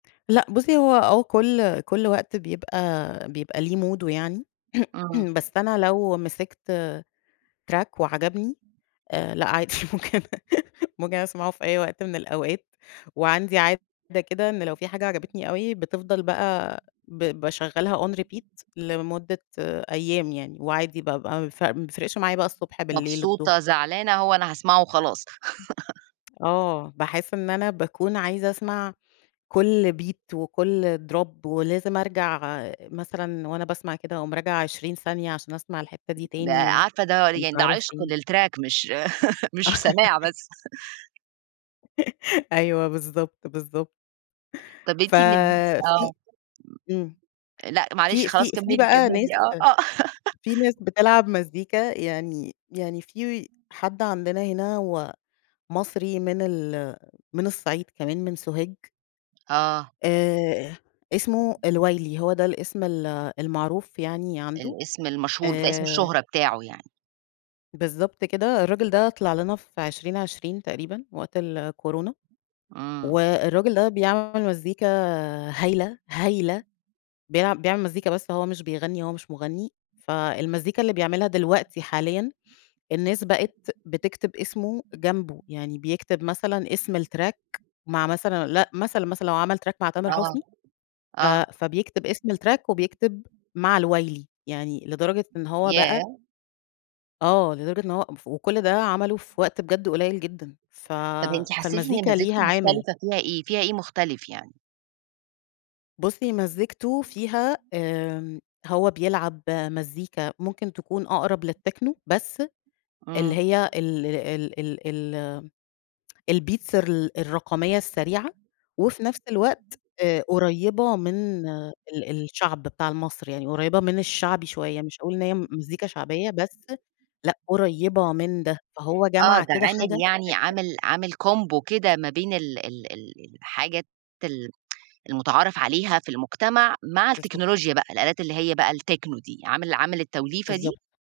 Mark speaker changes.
Speaker 1: لأ بُصّي هو هو كلّ كلّ وقت بيبقى بيبقى ليه موده يعني
Speaker 2: إمم.
Speaker 1: بس أنا لو مسِكت آآ track وعجبني، آآ لأ عادي، ممكن ممكن أسمَعه في أي وقت من الأوقات وعندي عادة كده إن لو في حاجة عجبتني أوي بتفضَل بقى ب باشغّلها on repeat لمدّة أيام يعني وعادي بقى بق ماف ما بيفرِقش معايا بقى الصبح، بالليل، الضُّهر.
Speaker 2: مبسوطة، زعلانة، هو أنا هاسمَعه وخلاص.
Speaker 1: آه، باحس إن أنا باكون عايزة أسمَع كلّ beat وكّل drop ولازم أرجَع مثلًا وأنا باسمَع كده أقوم راجعة 20 ثانية، عشان أسمَع الحِتّة دي
Speaker 2: ده
Speaker 1: تاني و
Speaker 2: عارفة ده
Speaker 1: ومش
Speaker 2: يعني ده
Speaker 1: عارف
Speaker 2: عشق
Speaker 1: إيه.
Speaker 2: للtrack مش مش سماع بس.
Speaker 1: أيوه، بالضبط، بالضبط.
Speaker 2: طَب
Speaker 1: ف
Speaker 2: أنتِ من الناس
Speaker 1: في
Speaker 2: آه.
Speaker 1: إمم،
Speaker 2: امم، لأ معلش
Speaker 1: في
Speaker 2: خلاص،
Speaker 1: في في
Speaker 2: كمّلي،
Speaker 1: بقى ناس
Speaker 2: كمّلي، آه، آه.
Speaker 1: في ناس بتلعب مزّيكا يعني يعني في حد عندنا هنا هو مصري من ال من الصعيد كمان، من سوهاج.
Speaker 2: آه.
Speaker 1: آآ، إسمه الوايلي، هو ده الإسم ال المعروف يعني عنده،
Speaker 2: الإسم المشهور، بتاع إسم
Speaker 1: آآ
Speaker 2: الشهرة بتاعه يعني.
Speaker 1: بالضبط كده، الراجل ده طلِع لنا في 2020 تقريبًا، وقت الكورونا،
Speaker 2: إمم.
Speaker 1: والراجل ده بيعمل مزّيكا هايلة، هايلة، بيع بيعمل مزّيكا بس هو مش بيغنّي، هو مش مُغنّي، فالمزّيكا اللي بيعملها دلوقتي حاليًا الناس بقِت بتكتِب إسمه جنبه، يعني بيكتب مثلًا إسم الtrack مع مثلًا لأ، مثلًا، مثلًا لو عمل track مع تامر
Speaker 2: آه،
Speaker 1: حسني ف
Speaker 2: آه.
Speaker 1: فبيكتب إسم الtrack وبيكتب مع الوايلي، يعني لدرجة إن هو بقى
Speaker 2: ياه!
Speaker 1: آه، لدرجة إن هو ام ف وكلّ ده عمله في وقت بجد قليّل جدًا، ف
Speaker 2: طَب أنتِ حسّيتِ
Speaker 1: فالمزيكا
Speaker 2: إن مزّيكتة
Speaker 1: ليها عامل.
Speaker 2: مختلِفة فيها إيه، فيها إيه مختلِف يعني؟
Speaker 1: بُصّي، مزّيكته فيها آآ، هو بيلعب مزّيكا ممكن تكون أقرَب للtechno بس اللي
Speaker 2: إمم.
Speaker 1: هي ال ال ال ال الbeats الر الرقمية السريعة وفي نفس الوقت آآ، قريّبة من ال الشعب بتاع ال مصر يعني قريبة من الشعبي شوية مش هاقول إن هي مزّيكا شعبية بس، لأ، قريّبة من ده، فهو
Speaker 2: آه،
Speaker 1: جمَع
Speaker 2: ده
Speaker 1: كده
Speaker 2: عامل
Speaker 1: حاجة
Speaker 2: يعني
Speaker 1: [unintelligible]
Speaker 2: عامل عامل combo كده ما بين ال ال ال الحاجات ال المُتعارف عليها في المُجتمع مع
Speaker 1: بالضبط.
Speaker 2: التكنولوجيا بقى، الآلات اللي هي بقى الtechno دي عامل عامل التوليفة دي؟
Speaker 1: بالضبط.